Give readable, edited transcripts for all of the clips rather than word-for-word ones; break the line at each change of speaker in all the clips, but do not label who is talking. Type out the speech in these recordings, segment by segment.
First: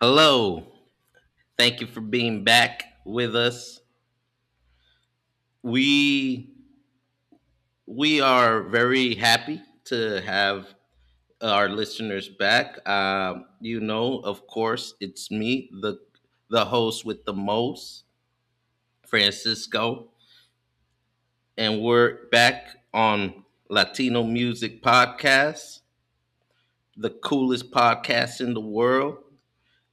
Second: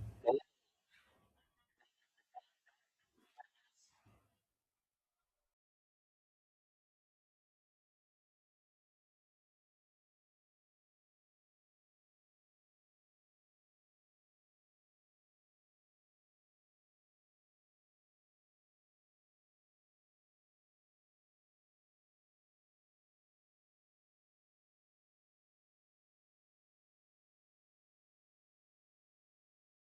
Hello. Thank you for being back with us. We we are very happy to have our listeners back. You know, of course, it's me, the host with the most, Francisco, and we're back on Latino Music Podcast, the coolest podcast in the world.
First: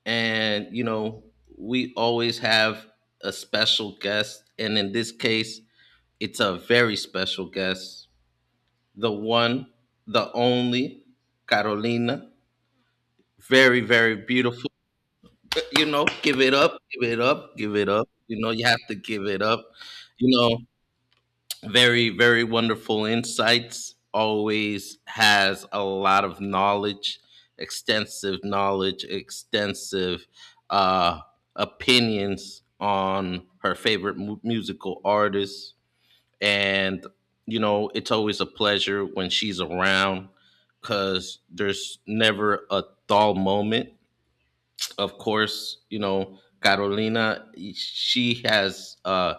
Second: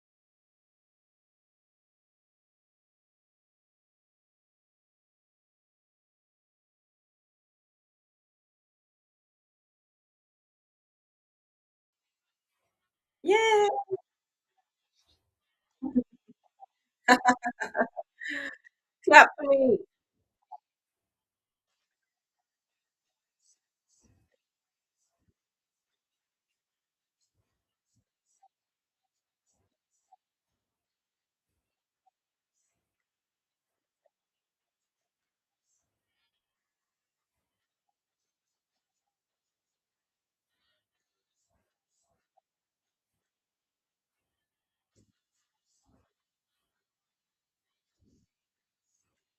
And you know, we always have a special guest, and in this case, it's a very special guest, the one, the only, Carolina.
Yeah.
Very, very beautiful. You know, give it up, give it up, give it up. You know, you have to give
Clap
it
for
up.
me.
You know, very, very wonderful insights. Always has a lot of knowledge, extensive uh, opinions on her favorite musical artists and you know it's always a pleasure when she's around because there's never a dull moment, of course. You know, Carolina, she has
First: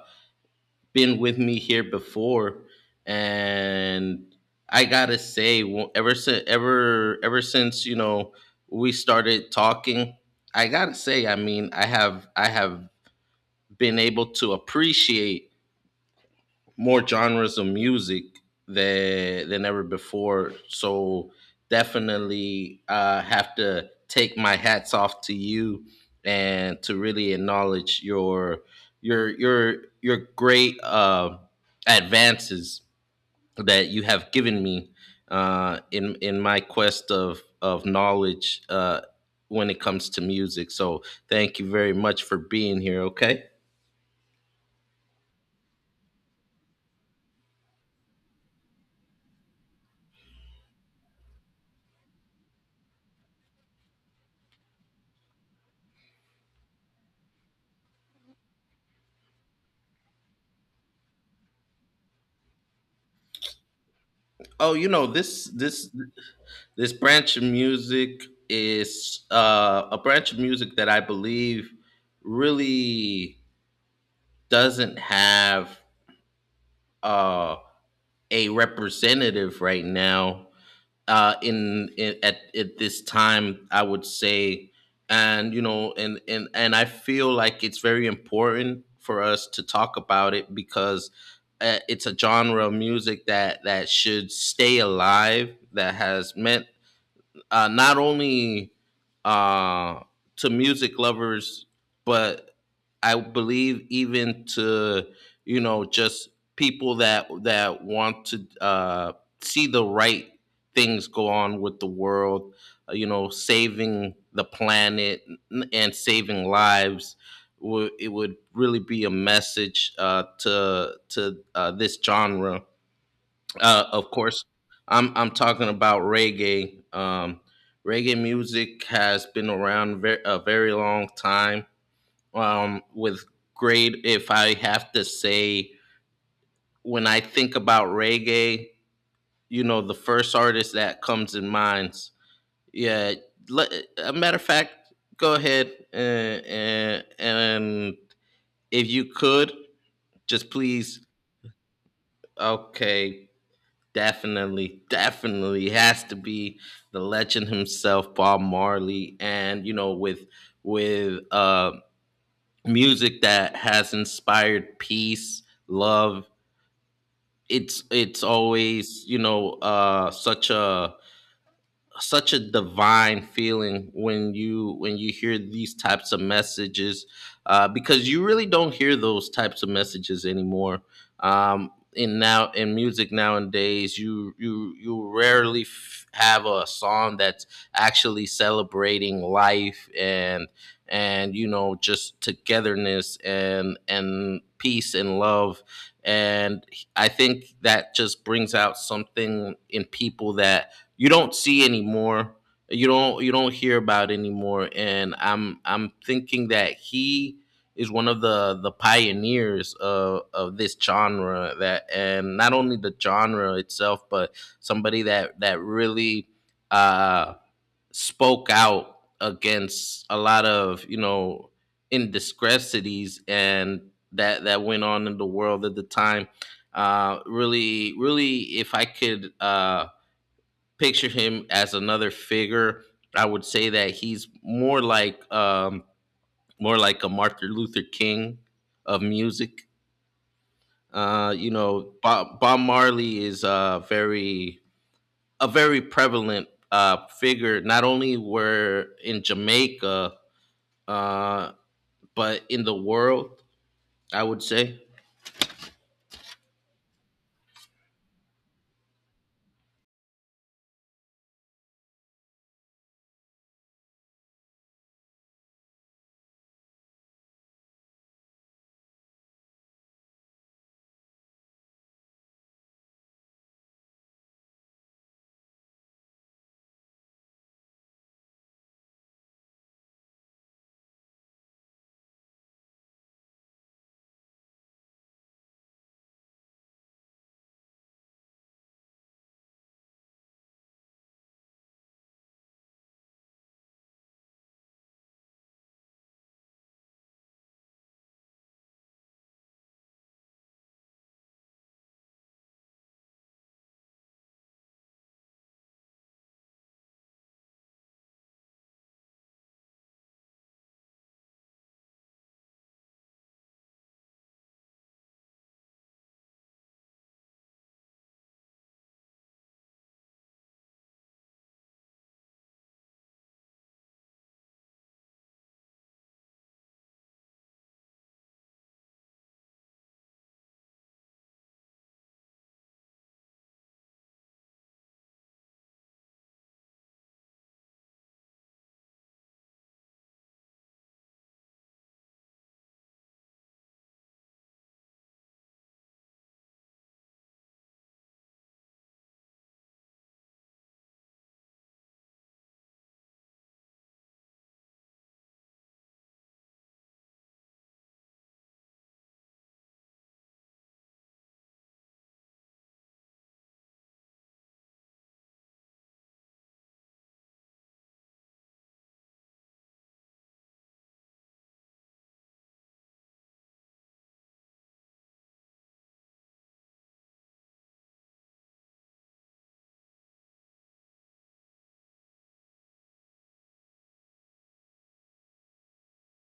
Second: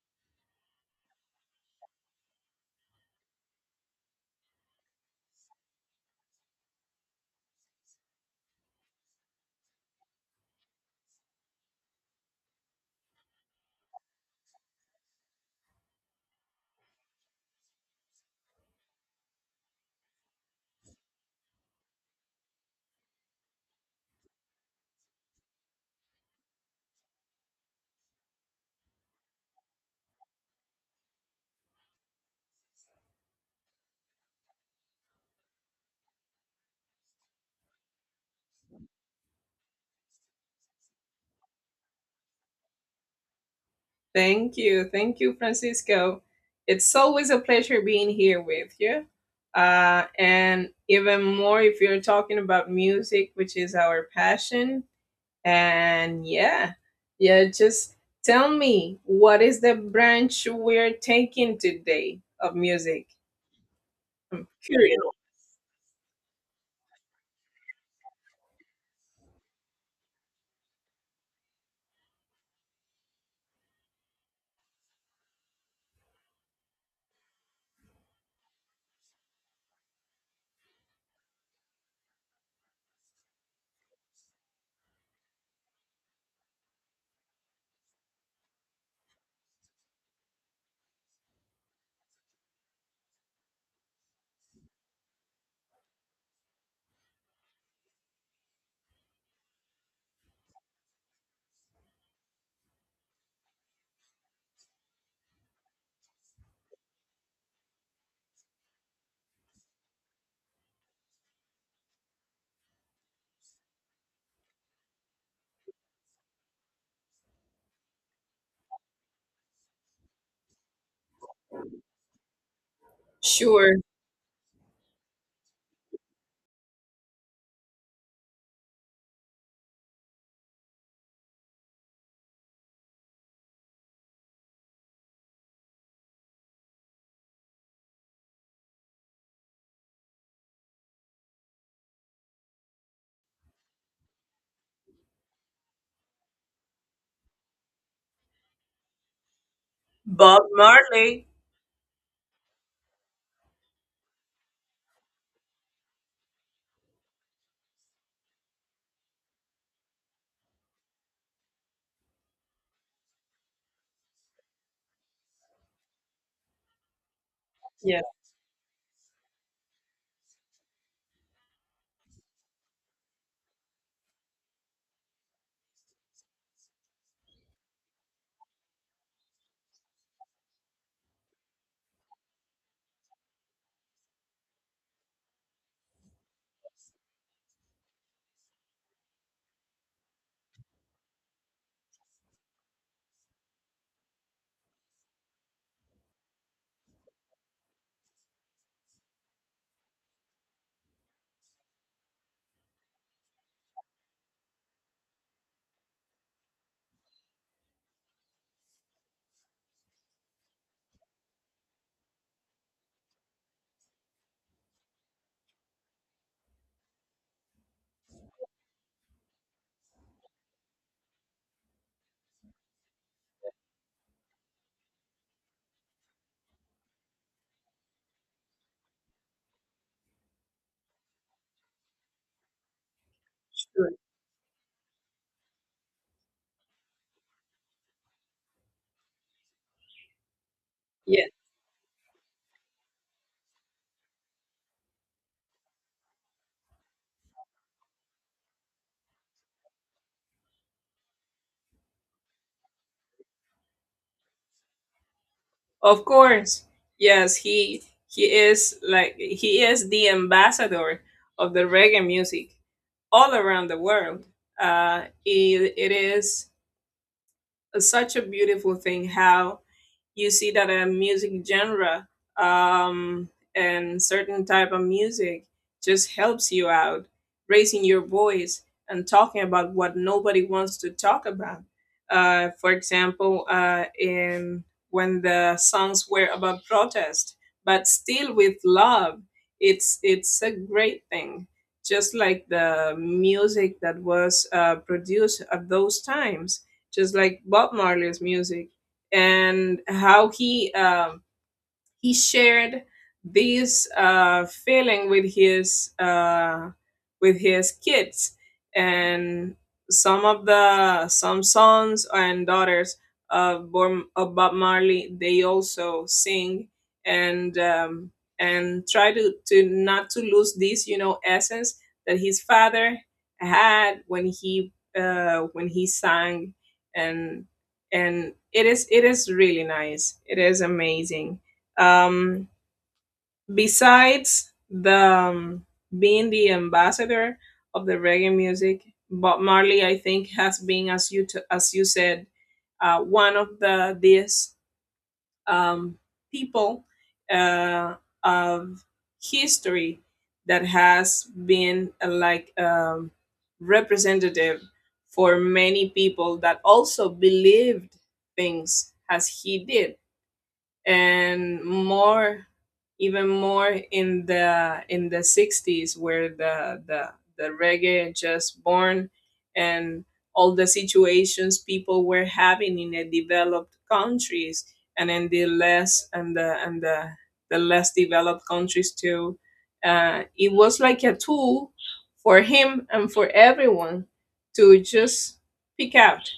been with me here before, and I gotta say ever since you know we started talking. I gotta say, I mean, I have been able to appreciate more genres of music than ever before. So definitely have to take my hats off to you and to really acknowledge your great advances that you have given me, in my quest of knowledge when it comes to music. So thank you very much for being here. Okay.
Thank you. Thank you, Francisco. It's always a pleasure being here with you. And even more if you're talking about music, which is our passion. And yeah, yeah, just tell me, what is the branch we're taking today of music? I'm
Oh, you
curious.
know, this branch of music is a branch of music that I believe really doesn't have uh, a representative right now in at this time, I would say. And you know, and I feel like it's very important for us to talk about it because it's a genre of music that should stay alive, that has meant, not only uh, to music lovers, but I believe even to, you know, just people that want to see the right things go on with the world. You know, saving the planet and saving lives. It would really be a message, to this genre.
Sure.
Of course, I'm talking about reggae. Reggae music has been around a very long time. With great, if I have to say, when I think about reggae, you know, the first artist that comes in minds. Yeah, le- a matter of fact, go ahead and, and if you could,
Bob
just please.
Marley.
Okay, definitely, definitely has to be the legend himself, Bob Marley, and you know, with with music that has inspired peace, love. It's
Yeah,
it's always, you know, such a such a divine feeling when you hear these types of messages, because you really don't hear those types of messages anymore in now in music nowadays. You you rarely have a song that's actually celebrating life, and you know just togetherness and peace and love, and I think that just brings out something in people that you don't see anymore, you don't, you don't hear about anymore. And I'm thinking that he is one of the pioneers of this genre, that, and not only the genre itself, but somebody that really uh spoke out against a lot of, you know, indiscretions and that went on in the world at the time. Really, really, if I could picture him as another figure, I would say
sure.
that he's more like, more like a Martin Luther King of music.
Yeah.
You know, Bob Marley is a very prevalent figure, not only were in Jamaica, uh, but in the world, I would say.
Of course. Yes, he is like he is the ambassador of the reggae music all around the world. It is such a beautiful thing how you see that a music genre, um, and certain type of music just helps you out raising your voice and talking about what nobody wants to talk about, for example, in when the songs were about protest but still with love. It's a great thing, just like the music that was produced at those times, just like Bob Marley's music, and how he shared this, feeling with his, with his kids, and some sons and daughters of, of Bob Marley. They also sing, and and try to not to lose this essence that his father had when he sang. and and it is really nice. It is amazing. Um, besides the um, being the ambassador of the reggae music, Bob Marley, I think, has been, as you said, one of these, um, people, uh, of history, that has been, like, representative for many people that also believed things as he did, and more, even more in the 60s, where the reggae just born, and all the situations people were having in the developed countries, and in the less and the less developed countries too. It was like a tool for him and for everyone to just pick out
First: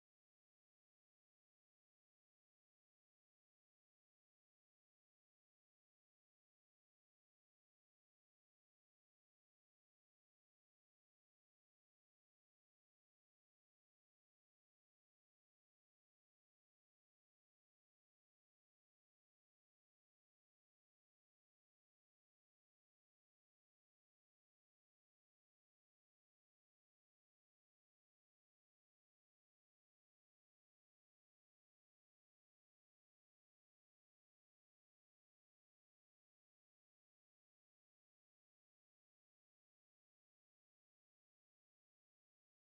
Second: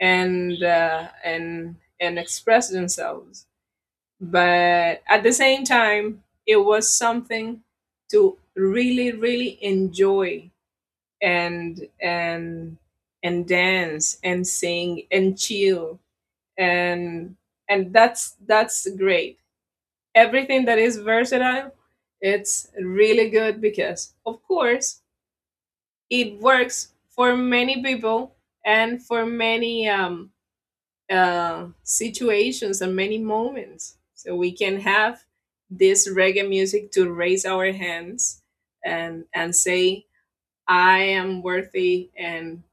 and uh, and and express themselves, but at the same time, it was something to really, really enjoy and and and dance and sing and chill. And and that's that's great. Everything that is versatile, it's really good, because of course it works for many people and for many, situations and many moments. So we can have this reggae music to raise our hands and say, "I am worthy, and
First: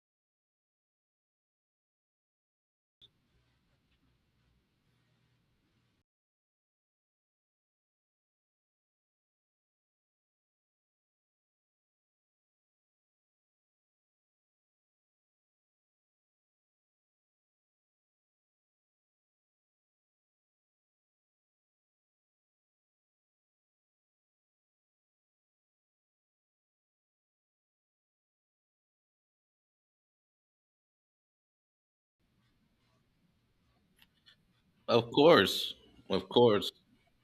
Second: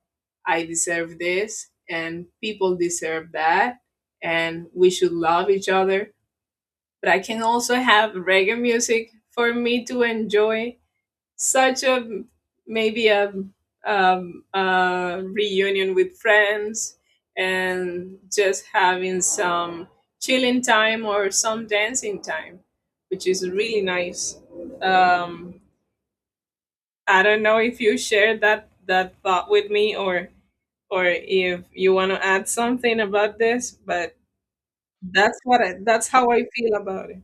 I deserve this, and people deserve that, and we should love each other." But I can also have reggae music for me to enjoy such a, maybe a reunion with friends, and just having some chilling time or some dancing time, which is really nice. Um, I don't know if you shared that thought with me, or if you want to add something about this, but
Of
that's what
course,
I, that's
of
how I
course.
feel about it.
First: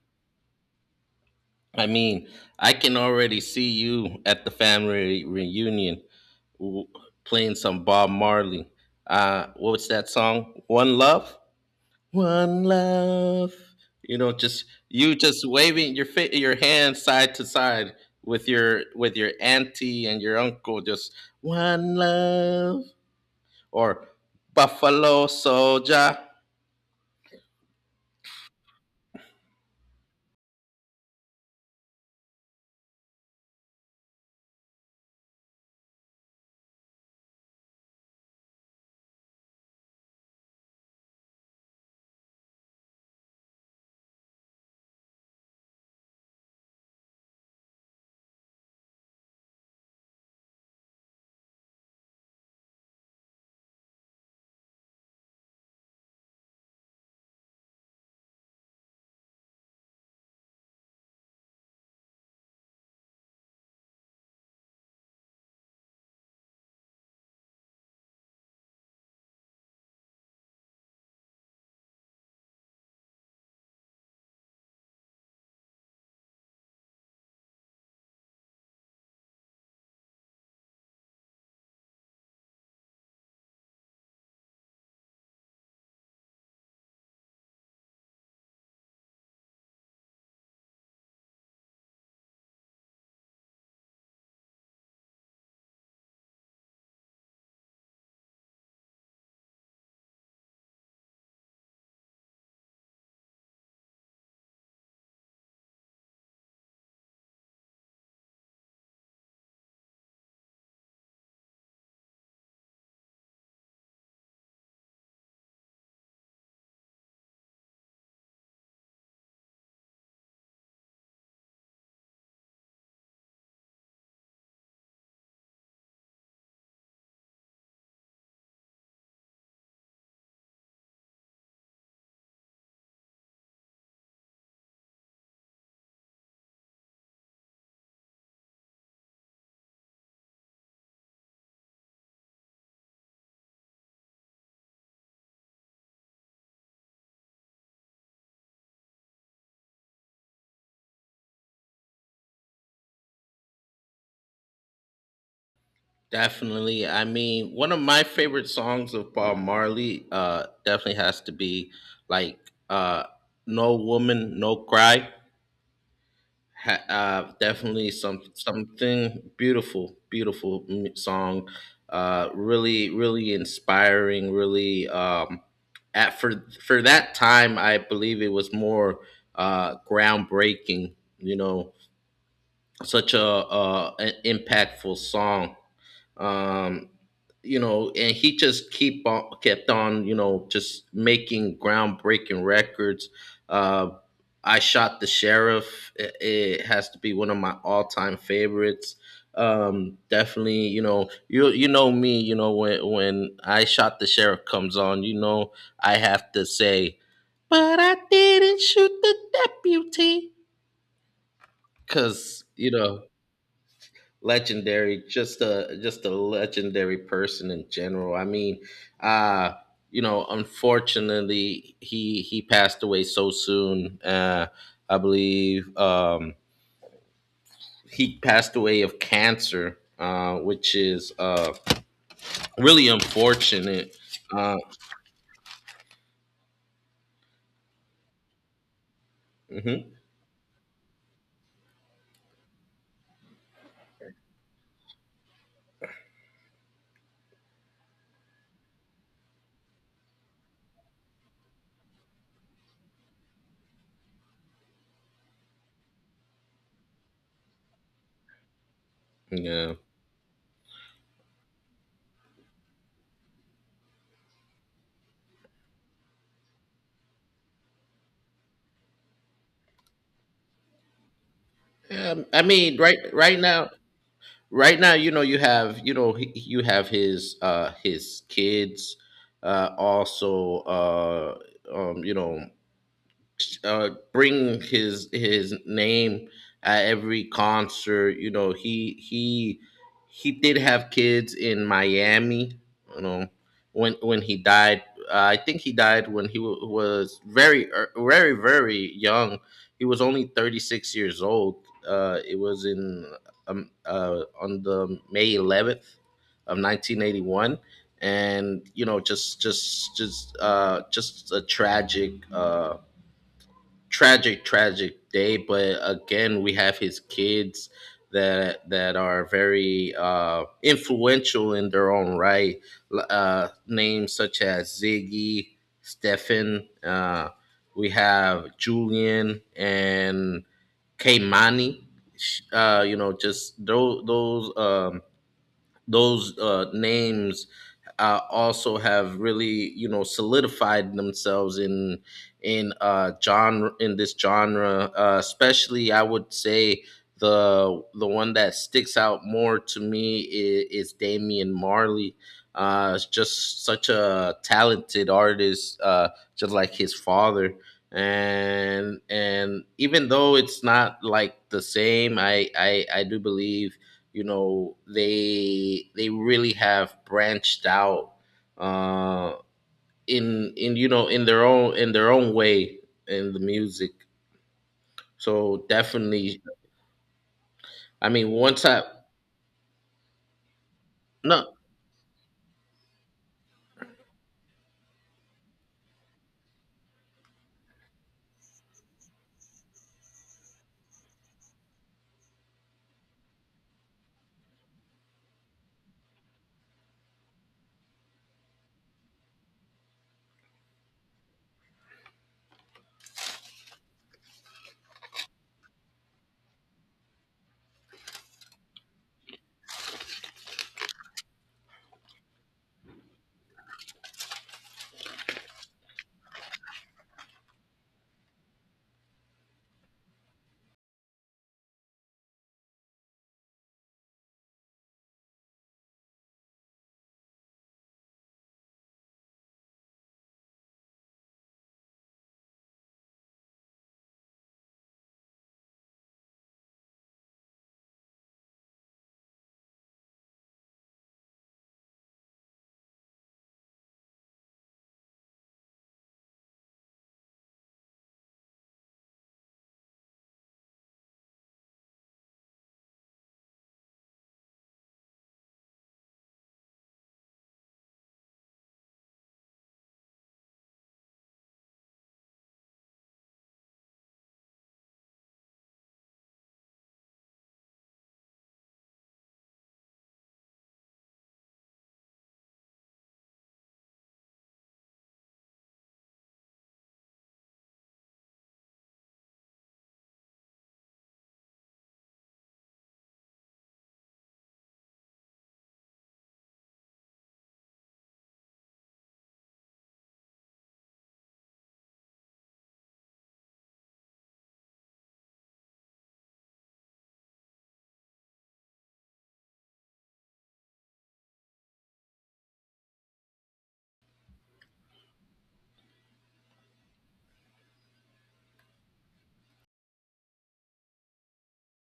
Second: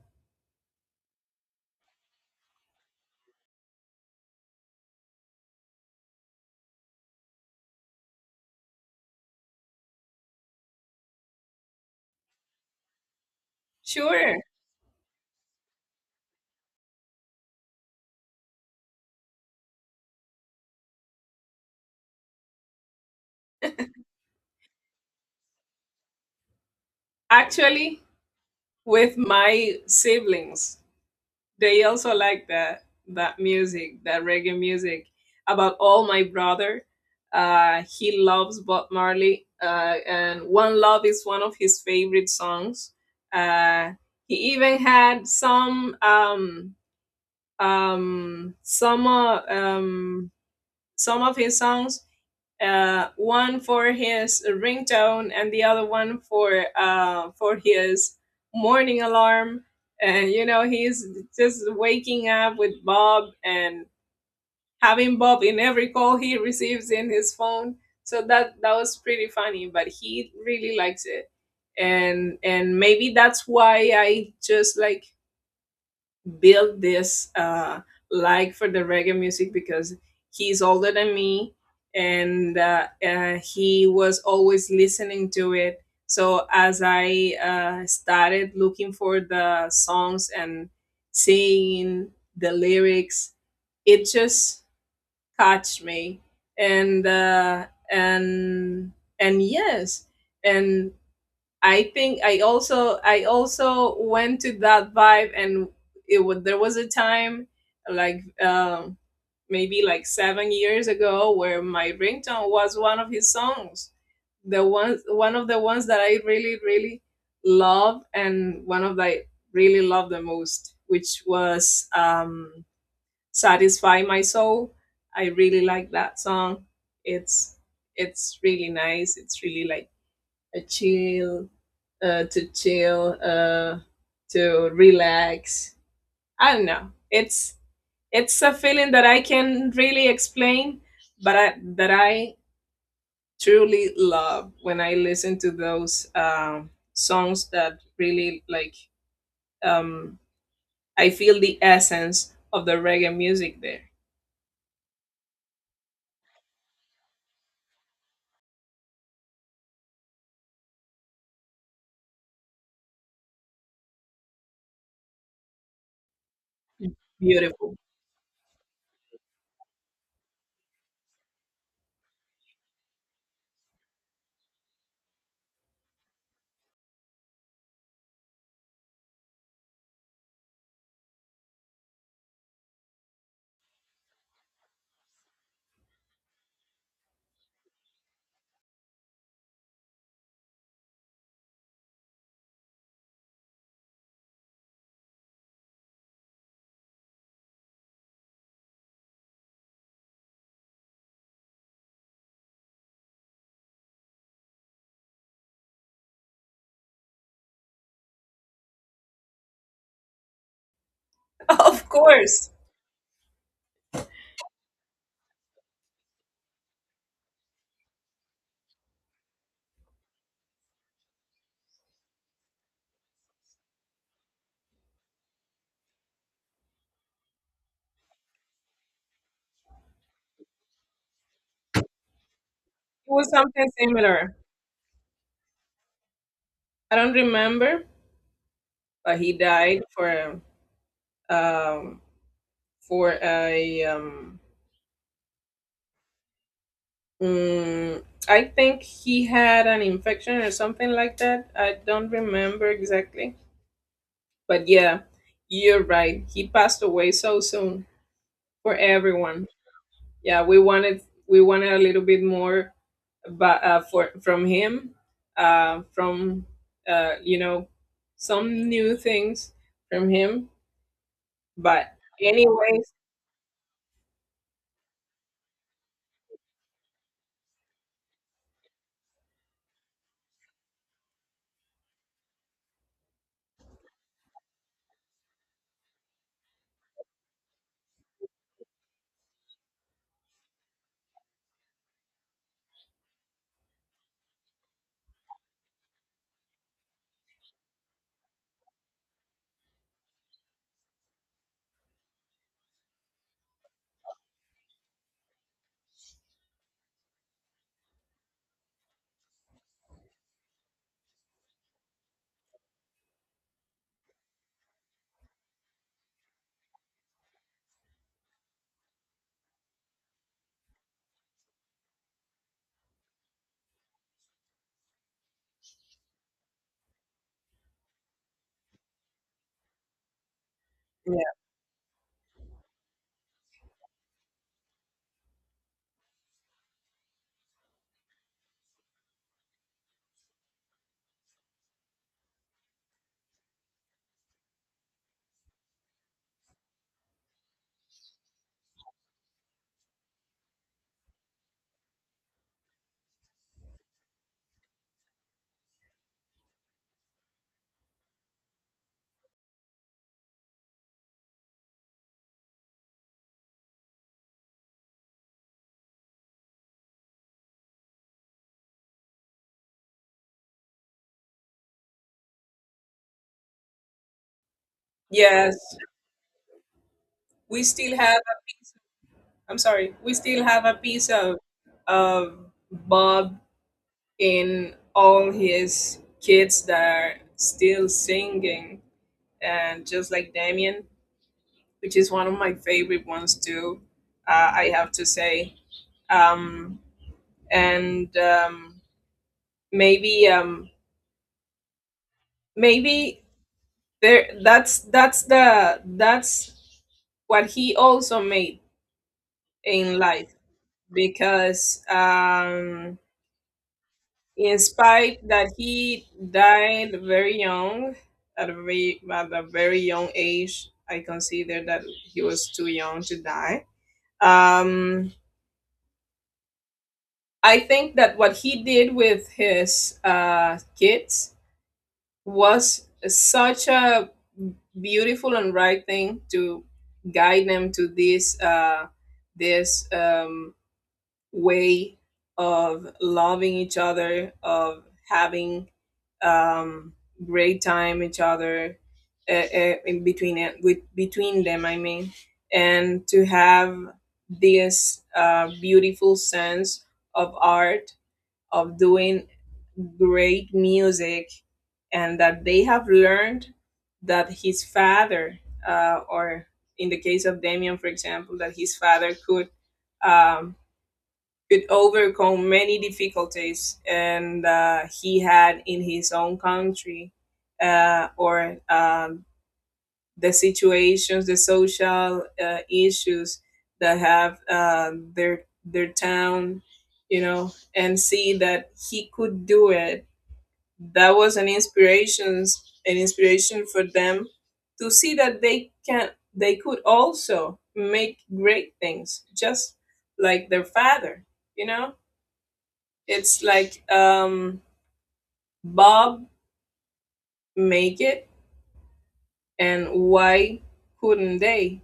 I mean, I can already see you at the family reunion w- playing some Bob Marley. What was that song? One Love. One Love. You know,
Sure.
just you just waving your your hand side to side with your auntie and your uncle. Just one love or Buffalo Soldier.
Actually, with my siblings, they also like that music, that reggae music. About all, my brother, he loves Bob Marley, and One Love is one of his favorite songs. Uh, he even had some, um, some uh, um, some of his songs, one for his ringtone and the other one for for his morning alarm. And, he's just waking up with Bob, and having Bob in every call he receives in his phone. So that was pretty funny, but he really likes it. And maybe that's why I just, like, build this, like, for the reggae music, because he's older than me, and he was always listening to it. So as I, started looking for the songs and seeing the lyrics, it just caught me, and uh, and and yes, and I think I also, went to that vibe. And it was there was a time, like, maybe, like, 7 years ago, where my ringtone was one of his songs. The one of the ones that I really, really love, and one of the I really love the most, which was, Satisfy My Soul. I really like that song. It's it's really nice. It's really like a chill, to chill, to relax. I don't know. It's a feeling that I can really explain, but that I truly love when I listen to those, songs that really like. Um, I feel the essence of the reggae music there.
Definitely. I mean, one of my favorite songs of Bob Marley definitely has to be like, uh, "No Woman, No Cry."
Beautiful.
Definitely some something beautiful, beautiful song. Really, really inspiring. Really, at for that time, I believe it was more groundbreaking. You know, such a, an impactful song. um you know, and he just keep on kept on, you know, just making groundbreaking records. uh I Shot the Sheriff, it has to be one of my all-time favorites. Definitely, you know, you know me, you know, when when I Shot the Sheriff comes on, you know, I have to say, but I didn't shoot the deputy.
Of
Because,
course,
you know, legendary, just a legendary person in general. I mean, uh you know, unfortunately, he passed away so soon. I believe, he passed away of cancer, which is really
it was something
unfortunate.
similar.
uh
I don't remember, but he died
mhm,
for, um for a um Mm, I think he had an infection or something like that. I don't remember exactly. But yeah, you're right. He passed away so soon, for everyone.
yeah.
Yeah, we wanted, a little bit more, but for from him, from you know some new things from him. But
Yeah, I mean,
anyways,
right now, you know, you have, you know, you have his his kids also you know, bring his name at every concert. You know, he he did have kids in Miami. You know, when he died, I think he died when he wa was very very very young. He was only 36 years old. It was in, on the May 11th of 1981. And you know, just a tragic, tragic tragic day. But again, we have his kids that that are very influential in their own right. Names such as Ziggy, Stefan, we have Julian and
yeah.
Kaimani. You know, just those names also have really, you know, solidified themselves in genre in this genre. Especially, I would say the one that sticks out more to me is Damian Marley. Is just such a talented artist, just like his father. And even though it's not like the same, I do believe, you know, they really have branched out uh in you know, in their own way in the music.
Yes,
So definitely,
we still
I
have,
mean, once I
I'm sorry, we still have a piece of
no
of Bob in all his kids that are still singing, and just like Damien, which is one of my favorite ones too. I have to say, um, and, maybe, maybe there that's what he also made in life, because, in spite that he died very young, at a very young age. I consider that he was too young to die. um, I think that what he did with his, kids was such a beautiful and right thing, to guide them to this, way of loving each other, of having, um, great time each other, in between it with between them, I mean. And to have this, beautiful sense of art, of doing great music, and that they have learned that his father, or in the case of Damien, for example, that his father um, could overcome many difficulties, and he had in his own country, or, the situations, the social, issues that have, their town, and see that he could do it. That was an inspiration, an inspiration for them, to see that they could also make great things, just like their father. You know it's like Bob make it, and why couldn't they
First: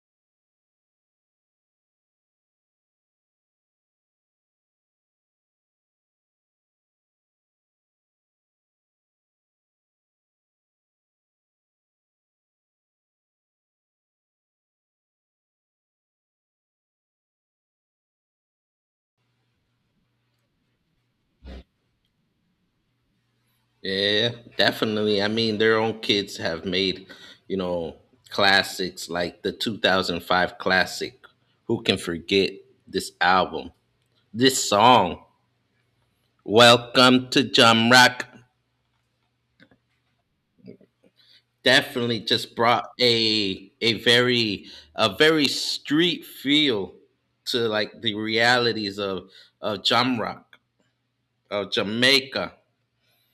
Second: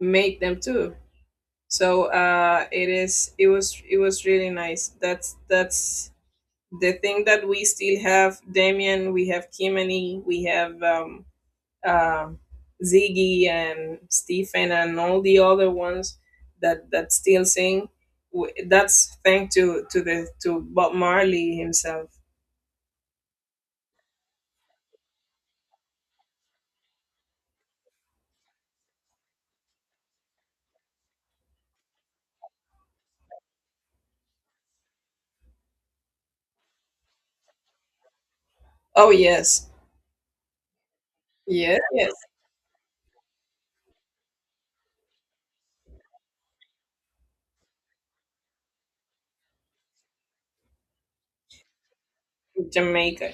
make them too? So, it is. It was. It was really nice. That's the thing that we still have. Damien, we have Kimani, we have, uh, Ziggy and Stephen, and all the other ones that still sing. That's thanks to Bob Marley himself.
yeah, definitely, I mean, their own kids have made, you know, classics like the 2005 classic, who can forget this album, this song, Welcome to Jump Rock.
Oh yes, yes,
Definitely just brought a very street feel to like the realities of jam rock, of Jamaica.
Jamaica.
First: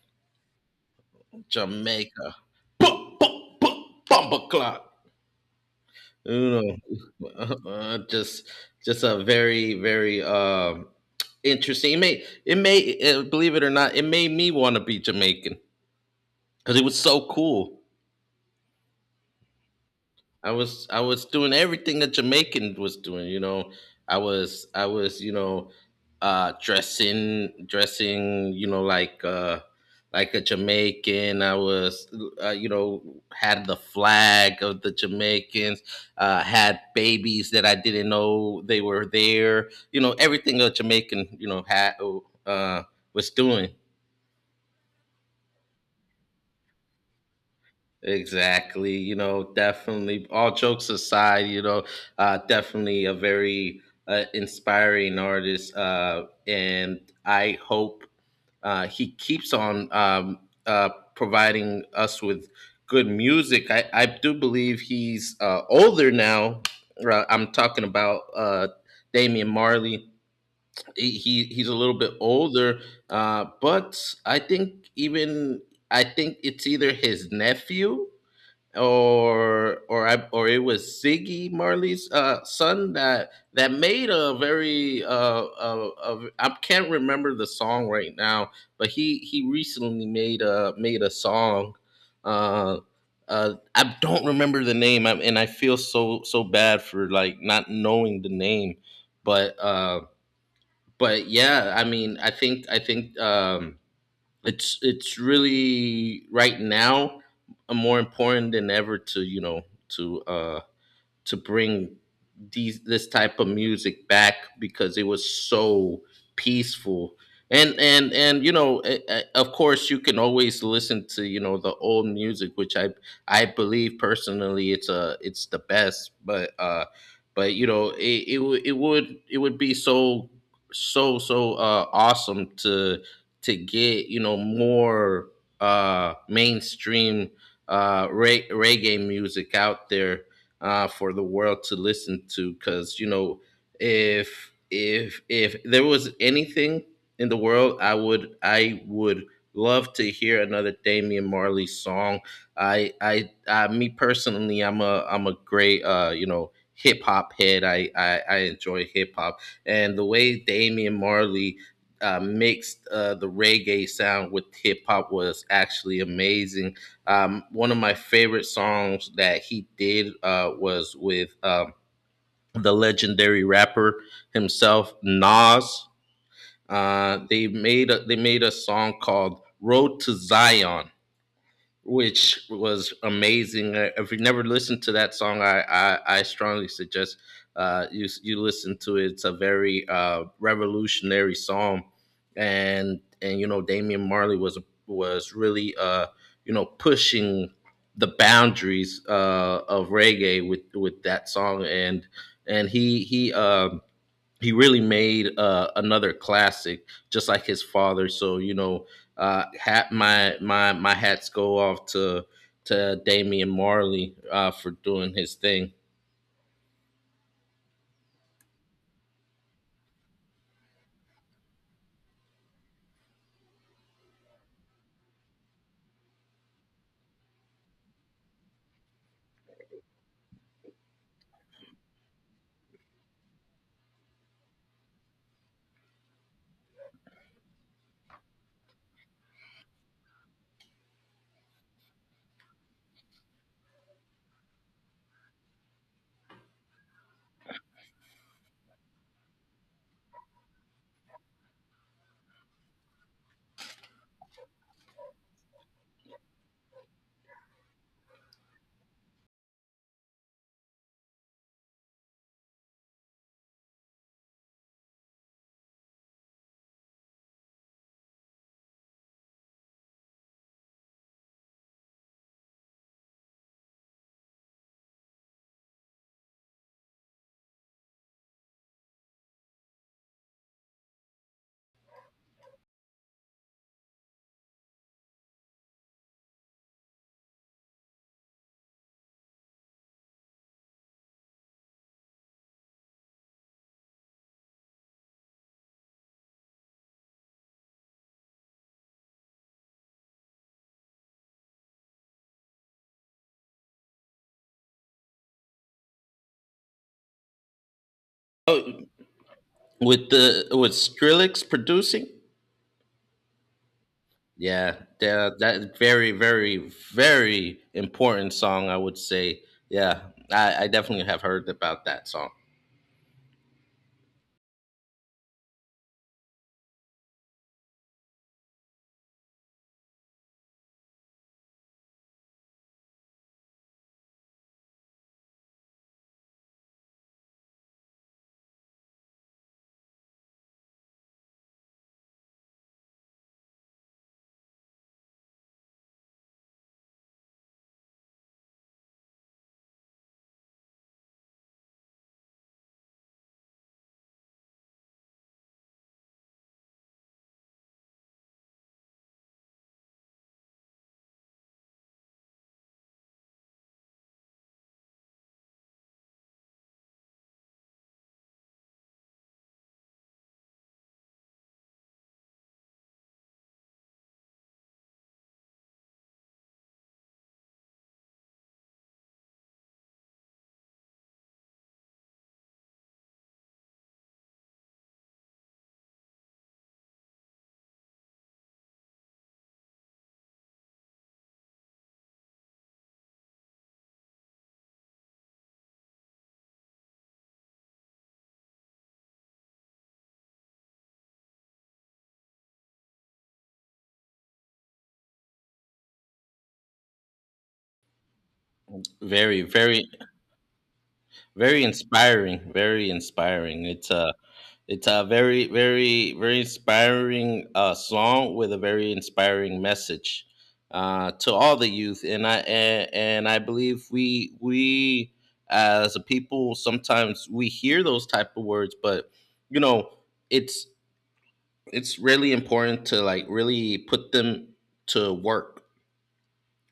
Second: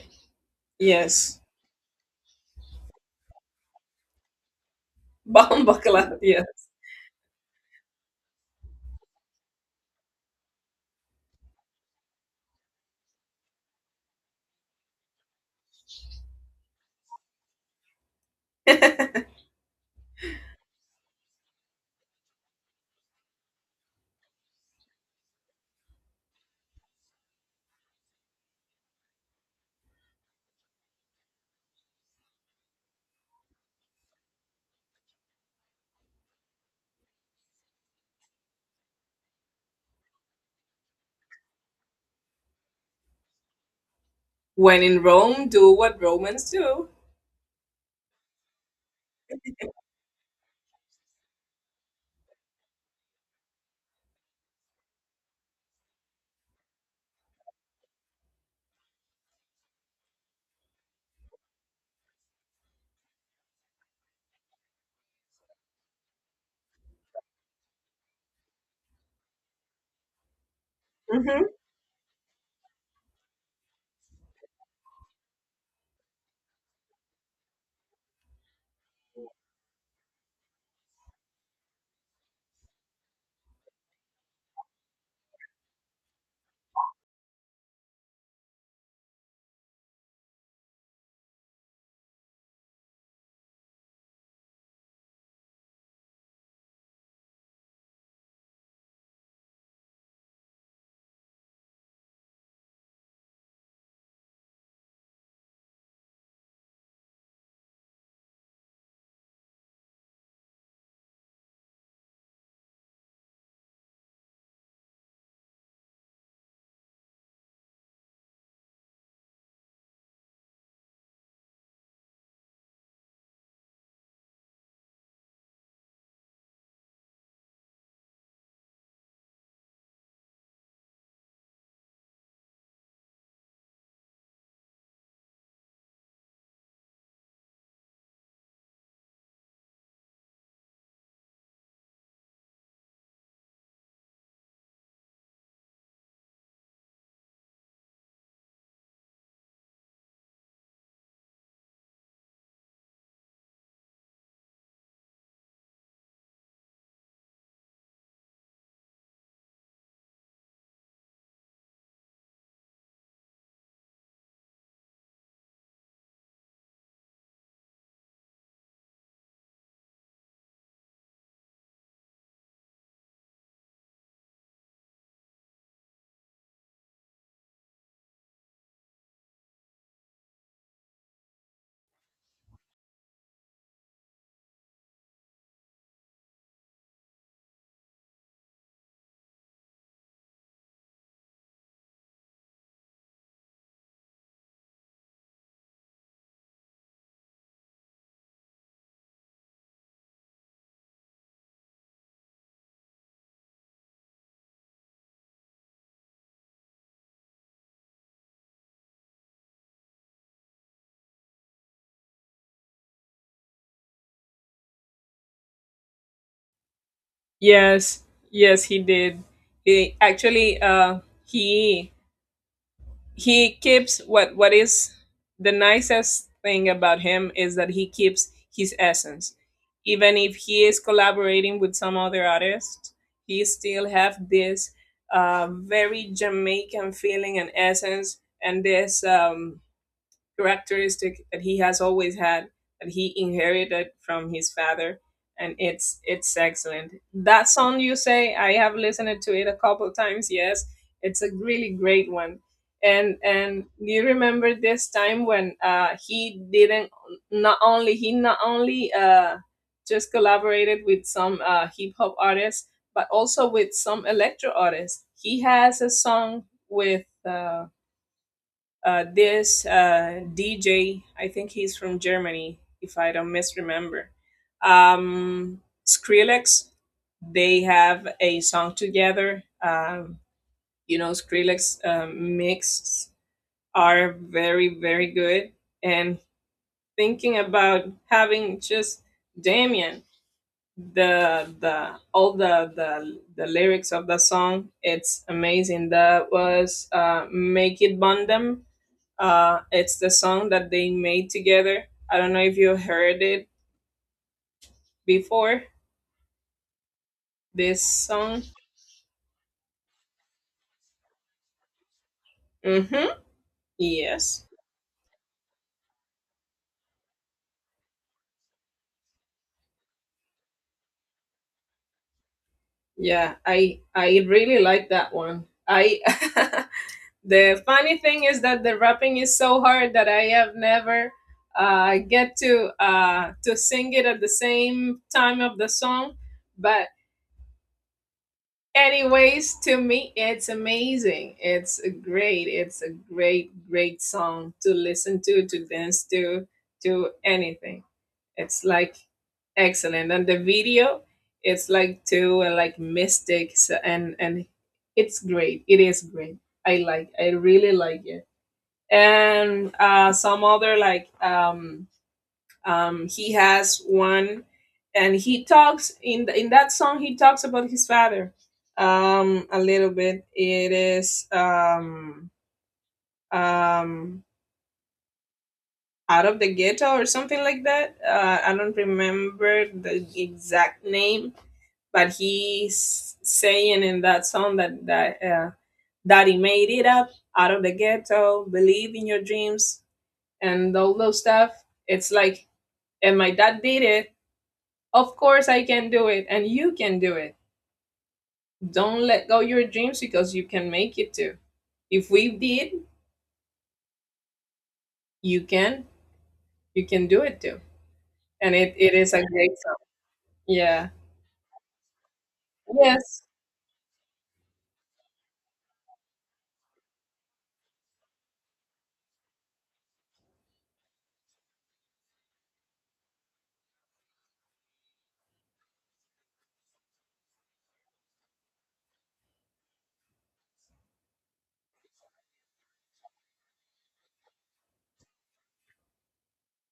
Yes.
Jamaica. Boom, boom, boom, bump o'clock.
Bambaklav. Yeah.
You know, uh, just just a very very interesting. It made, it made, believe it or not, it made me want to be Jamaican because it was so cool. I was doing everything that Jamaican was doing, you know. You know, dressing, you know, like a Jamaican. I was, you know, had the flag of the Jamaicans, had babies that I didn't know they were there. You know, everything a Jamaican, you know, had uh was doing.
When in Rome, do what Romans do.
Exactly. You know, definitely. All jokes aside, you know, definitely a very inspiring artist, and I hope he keeps on, providing us with good music. I do believe he's older now. I'm talking about Damian Marley. He,
Hmm.
he he's a little bit older, but I think even I think it's either his nephew or I or it was Ziggy Marley's son that made a very I can't remember the song right now, but he recently made a song. Uh, I don't remember the name, I, and I feel so so bad for like not knowing the name, but uh, but yeah, I mean, I think. It's really right now more important than ever to, you know, to bring these this type of music back because it was so peaceful, and and you know, of course, you can always listen to, you know, the old music, which I believe personally it's a it's the best. But but you know, it it would, it would be so so awesome to get, you know, more mainstream reggae music out there, for the world to listen to. Because you know, if there was anything in the world, I would love to hear another Damian Marley song. I me personally, I'm a great, you know, hip hop head. I enjoy hip hop and the way Damian Marley mixed the reggae sound with hip hop was actually amazing. One of my favorite songs that he did was with the legendary rapper himself, Nas. They made they made a song called "Road to Zion," which was amazing. If you never listened to that song, I strongly suggest you listen to it. It's a very revolutionary song, and you know Damian Marley was really you know pushing the boundaries of reggae with that song, and and he he. Uh, he really made another classic, just like his father. So you know, hat my my my hats go off to Damian Marley for doing his thing.
Yes. Yes, he did. He actually, he keeps, what is the nicest thing about him is that he keeps his essence. Even if he is collaborating with some other artists, he still have this, very Jamaican feeling and essence, and this, characteristic that he has always had, that he inherited from his father. And it's excellent. That song you say, I have listened to it a couple times, yes. It's a really great one. And do you remember this time when, he didn't, not only, he not only, just collaborated with some, hip hop artists, but also with some electro artists? He has a song with, this, DJ. I think he's from Germany, if I don't misremember. Um, Skrillex, they have a song together. Skrillex, mixes are very, very good. And thinking about having just Damien, the all the lyrics of the song, it's amazing. That was, "Make It Bondem." It's the song that they made together. I don't know if you heard it before. This song.
Oh, with the with Skrillex producing,
Mm-hmm. Yes.
yeah, that that very very very important song, I would say. Yeah, I definitely have heard about that song.
Yeah. I really like that one. I. The funny thing is that the rapping is so hard that I have never, get to sing it at the same time of the song. But anyways, to me, it's amazing. It's a great, great song to listen to dance to anything. It's like excellent. And the video, it's like two, like, mystics, and it's great. It is great. I like. I really like it. And, some other, like, he has one, and he talks in that song. He talks about his father, a little bit. It is, um, out of the ghetto or something like that. I don't remember the exact name, but he's saying in that song that, that he made it up, out of the ghetto, believe in your dreams, and all those stuff. It's like, and my dad did it. Of course, I can do it, and you can do it. Don't let go your dreams, because you can make it too. If we did, you can. You can do it too. And it is a
Very
great song.
very
Yeah.
very inspiring. Very
Yes.
inspiring. It's it's a very, very, very inspiring song with a very inspiring message to all the youth, and I believe we as a people sometimes we hear those type of words, but you know it's it's really important to like really put them to work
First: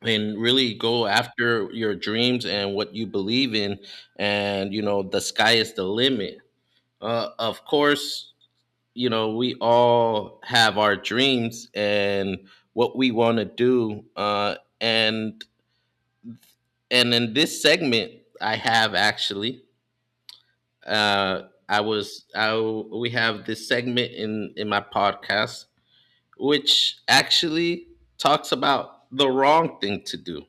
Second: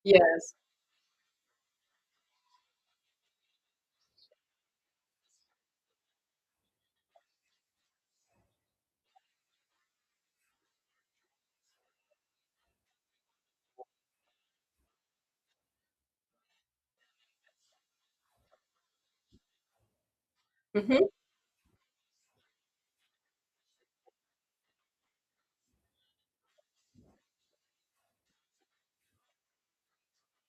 and
Yes.
really go after your dreams and what you believe in, and you know the sky is the limit. Of course, you know, we all have our dreams and what we want to do. And and in this segment, I have
Mm-hmm.
uh, I we have this segment in my podcast, which actually talks about the wrong thing to do.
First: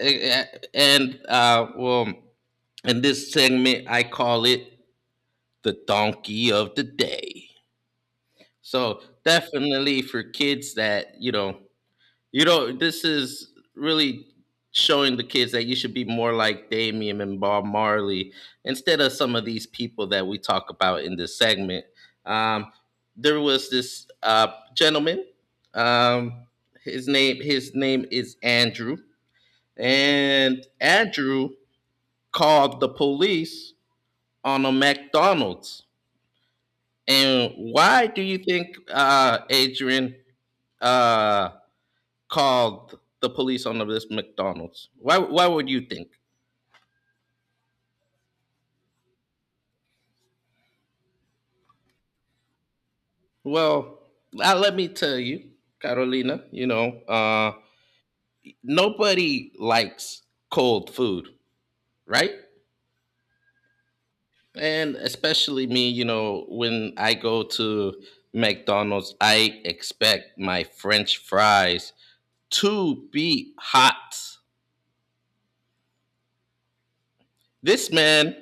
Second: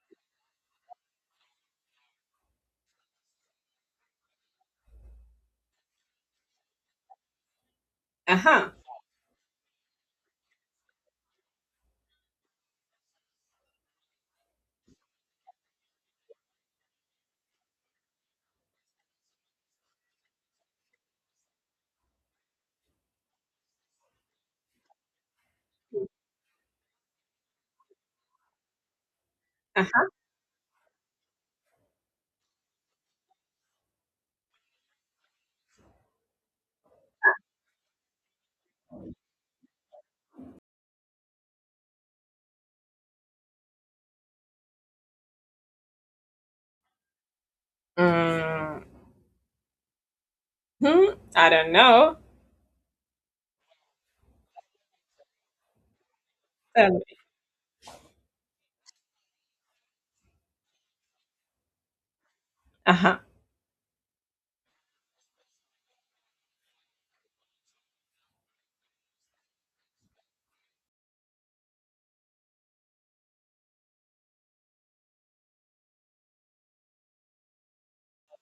Eh, eh, And uh, well, in this segment, I call it the donkey of the day.
Uh-huh.
So definitely for kids that you know, this is really showing the kids that you should be more like Damian and Bob Marley instead of some of these people that we talk about in this segment. Um, there was this gentleman. Um, his name is Andrew,
Uh-huh.
and Andrew called the police on a McDonald's. And why do you think, Adrian, uh, called the police on this McDonald's? Why? Why would you think?
Mm, hmm. I don't know.
Well, let me tell you, Carolina. You
Um,
know, nobody likes cold food, right?
uh-huh.
And especially me. You know, when I go to McDonald's, I expect my French fries to be hot. This man,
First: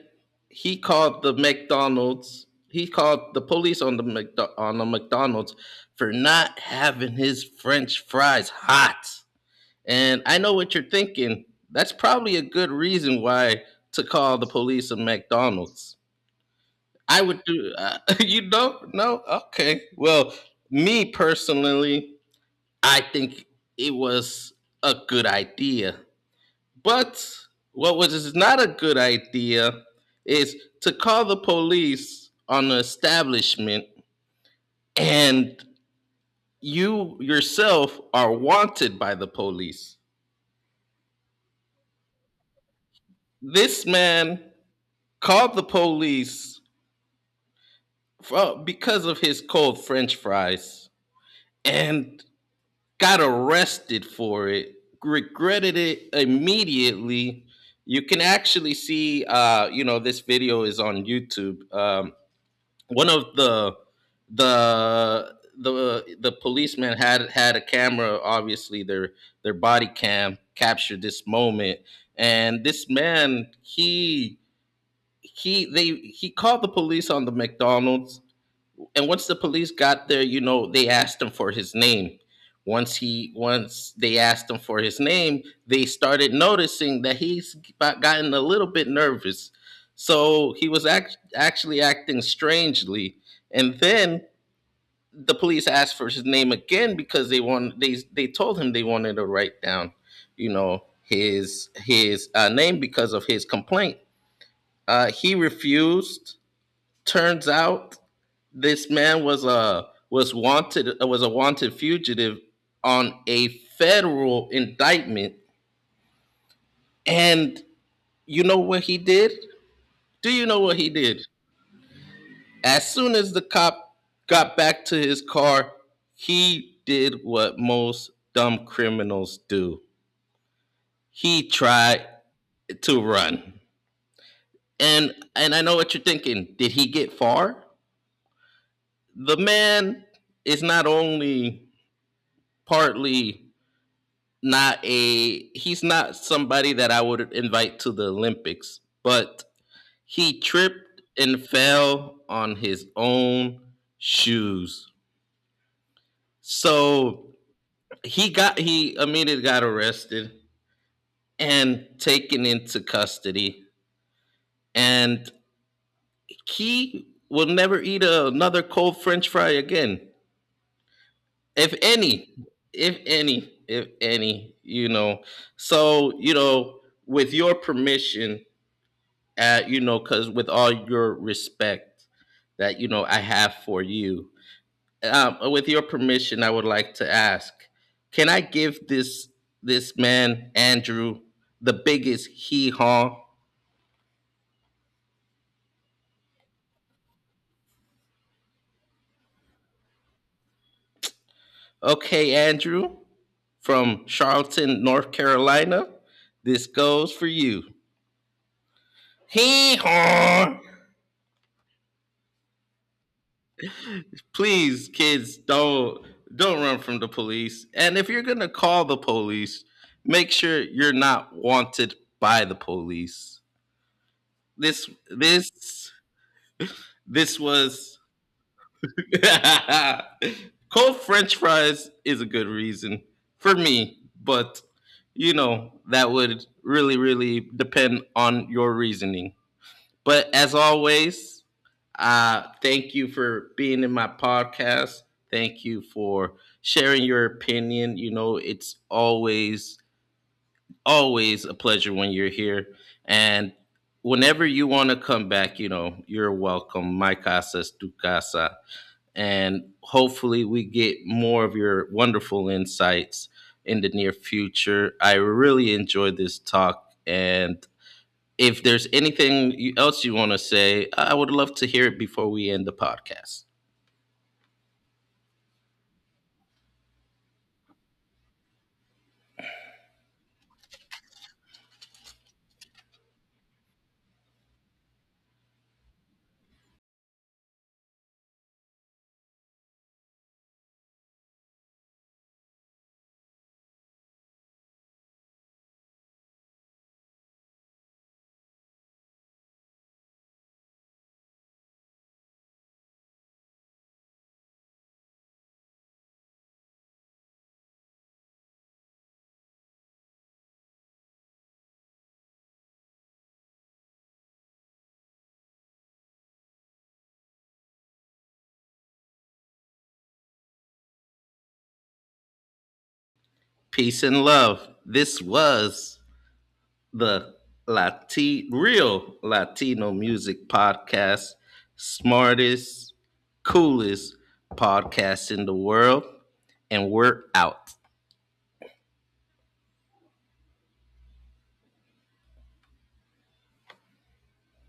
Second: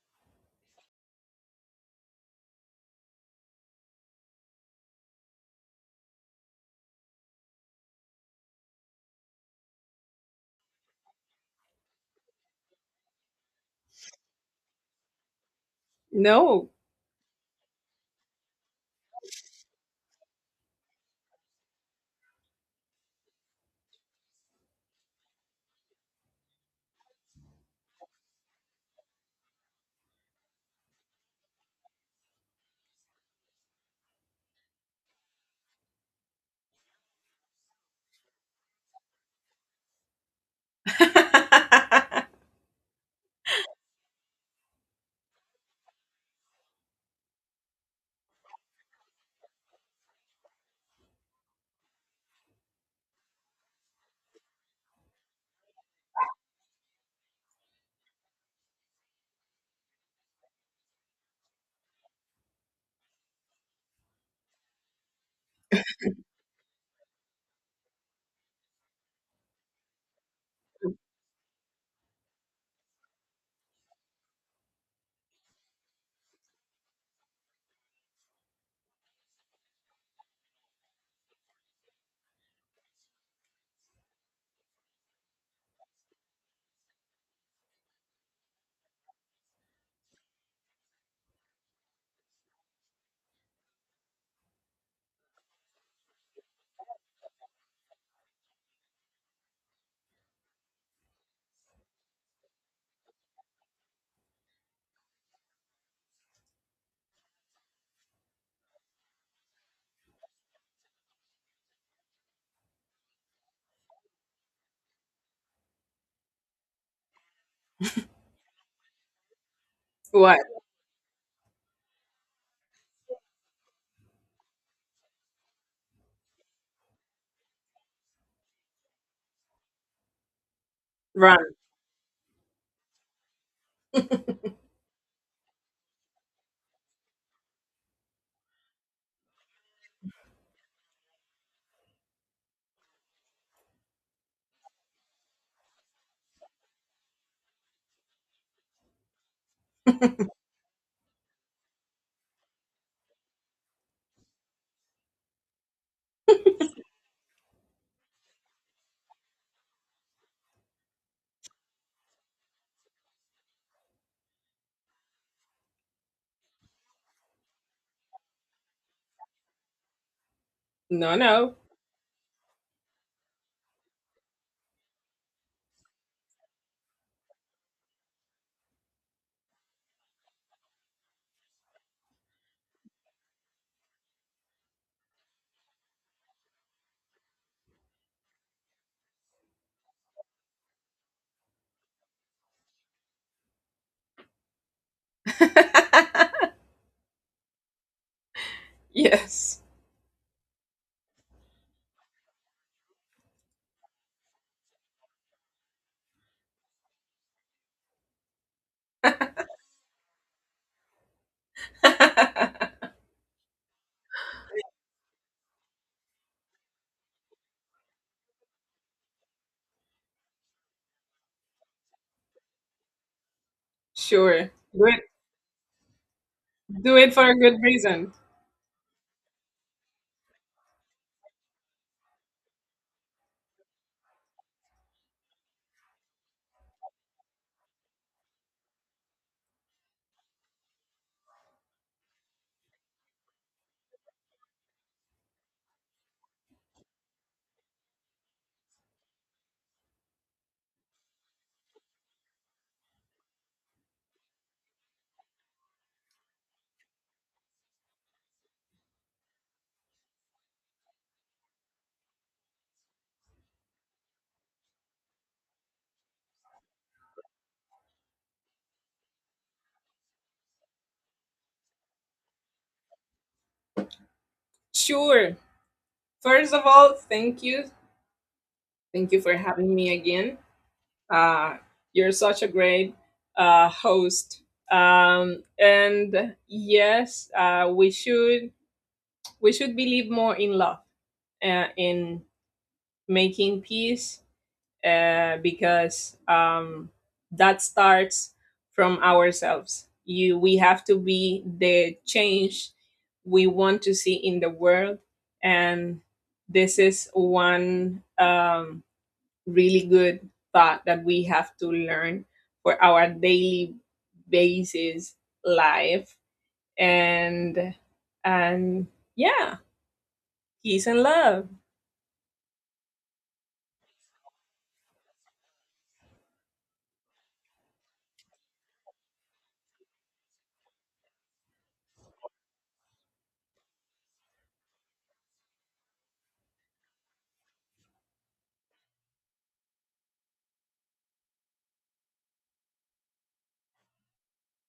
he called the McDonald's. He called the police on the McDonald's for not having his French fries hot. And I know what you're thinking. That's probably a good reason why to call the police on McDonald's.
No.
I would do. You don't? No. Okay. Well, me personally, I think it was a good idea, but what was not a good idea is to call the police on the establishment and you yourself are wanted by the police. This man called the police because of his cold french fries and got arrested for it, regretted it immediately. You can actually see, you know, this video is on YouTube. One of the policeman had had a camera. Obviously their body cam captured this moment, and this man he called the police on the McDonald's, and once the police got there, you know, they asked him for his name. Once they asked him for his name, they started noticing that he's gotten a little bit nervous. So he was actually acting strangely. And then the police asked for his name again because they told him they wanted to write down, you know, his name because of his complaint. He refused. Turns out this man was a wanted fugitive on a federal indictment, and you know what he did? Do
What?
you know what he did? As soon as the cop got back to his car, he did what most dumb criminals do:
Run.
he tried to run. And I know what you're thinking: did he get far? The man is not only partly not a he's not somebody that I would invite to the Olympics, but he tripped and fell on his own shoes. So he got he immediately got arrested and taken into custody, and he will never eat another cold french fry again.
No, no.
If any if any if any you know, so you know, with your permission, you know, because with all your respect that you know I have for you, with your permission, I would like to ask: can I give this this man Andrew the biggest hee haw?
Yes.
Okay, Andrew from Charleston, North Carolina, this goes for you. Hee haw! Please, kids, don't run from the police, and if you're gonna call the police, make sure you're not wanted by the police.
Sure. Do
this
it.
this
Do it for a
this
good
was
reason.
cold french fries is a good reason for me, but you know, that would really really depend on your reasoning. But as always, thank you for being in my podcast. Thank you for sharing your opinion. You know, it's always, always a pleasure when you're here. And whenever you want to come back, you know, you're welcome. My casa es tu casa. And hopefully we get more of your wonderful insights in the near future. I really enjoyed this talk, and if there's else you want to say, I would love to hear it before we end the podcast.
Sure. First of all, thank you. Thank you for having me again. Uh, you're such a great, host. And yes, we should believe more in love, in making peace, because, that starts from ourselves. We have to be the change we want to see in the world, and this is one, really good thought that we have to learn for our daily basis life, and and yeah, peace and love.
Peace and love. This was the real Latino music podcast, smartest, coolest podcast in the world, and we're out.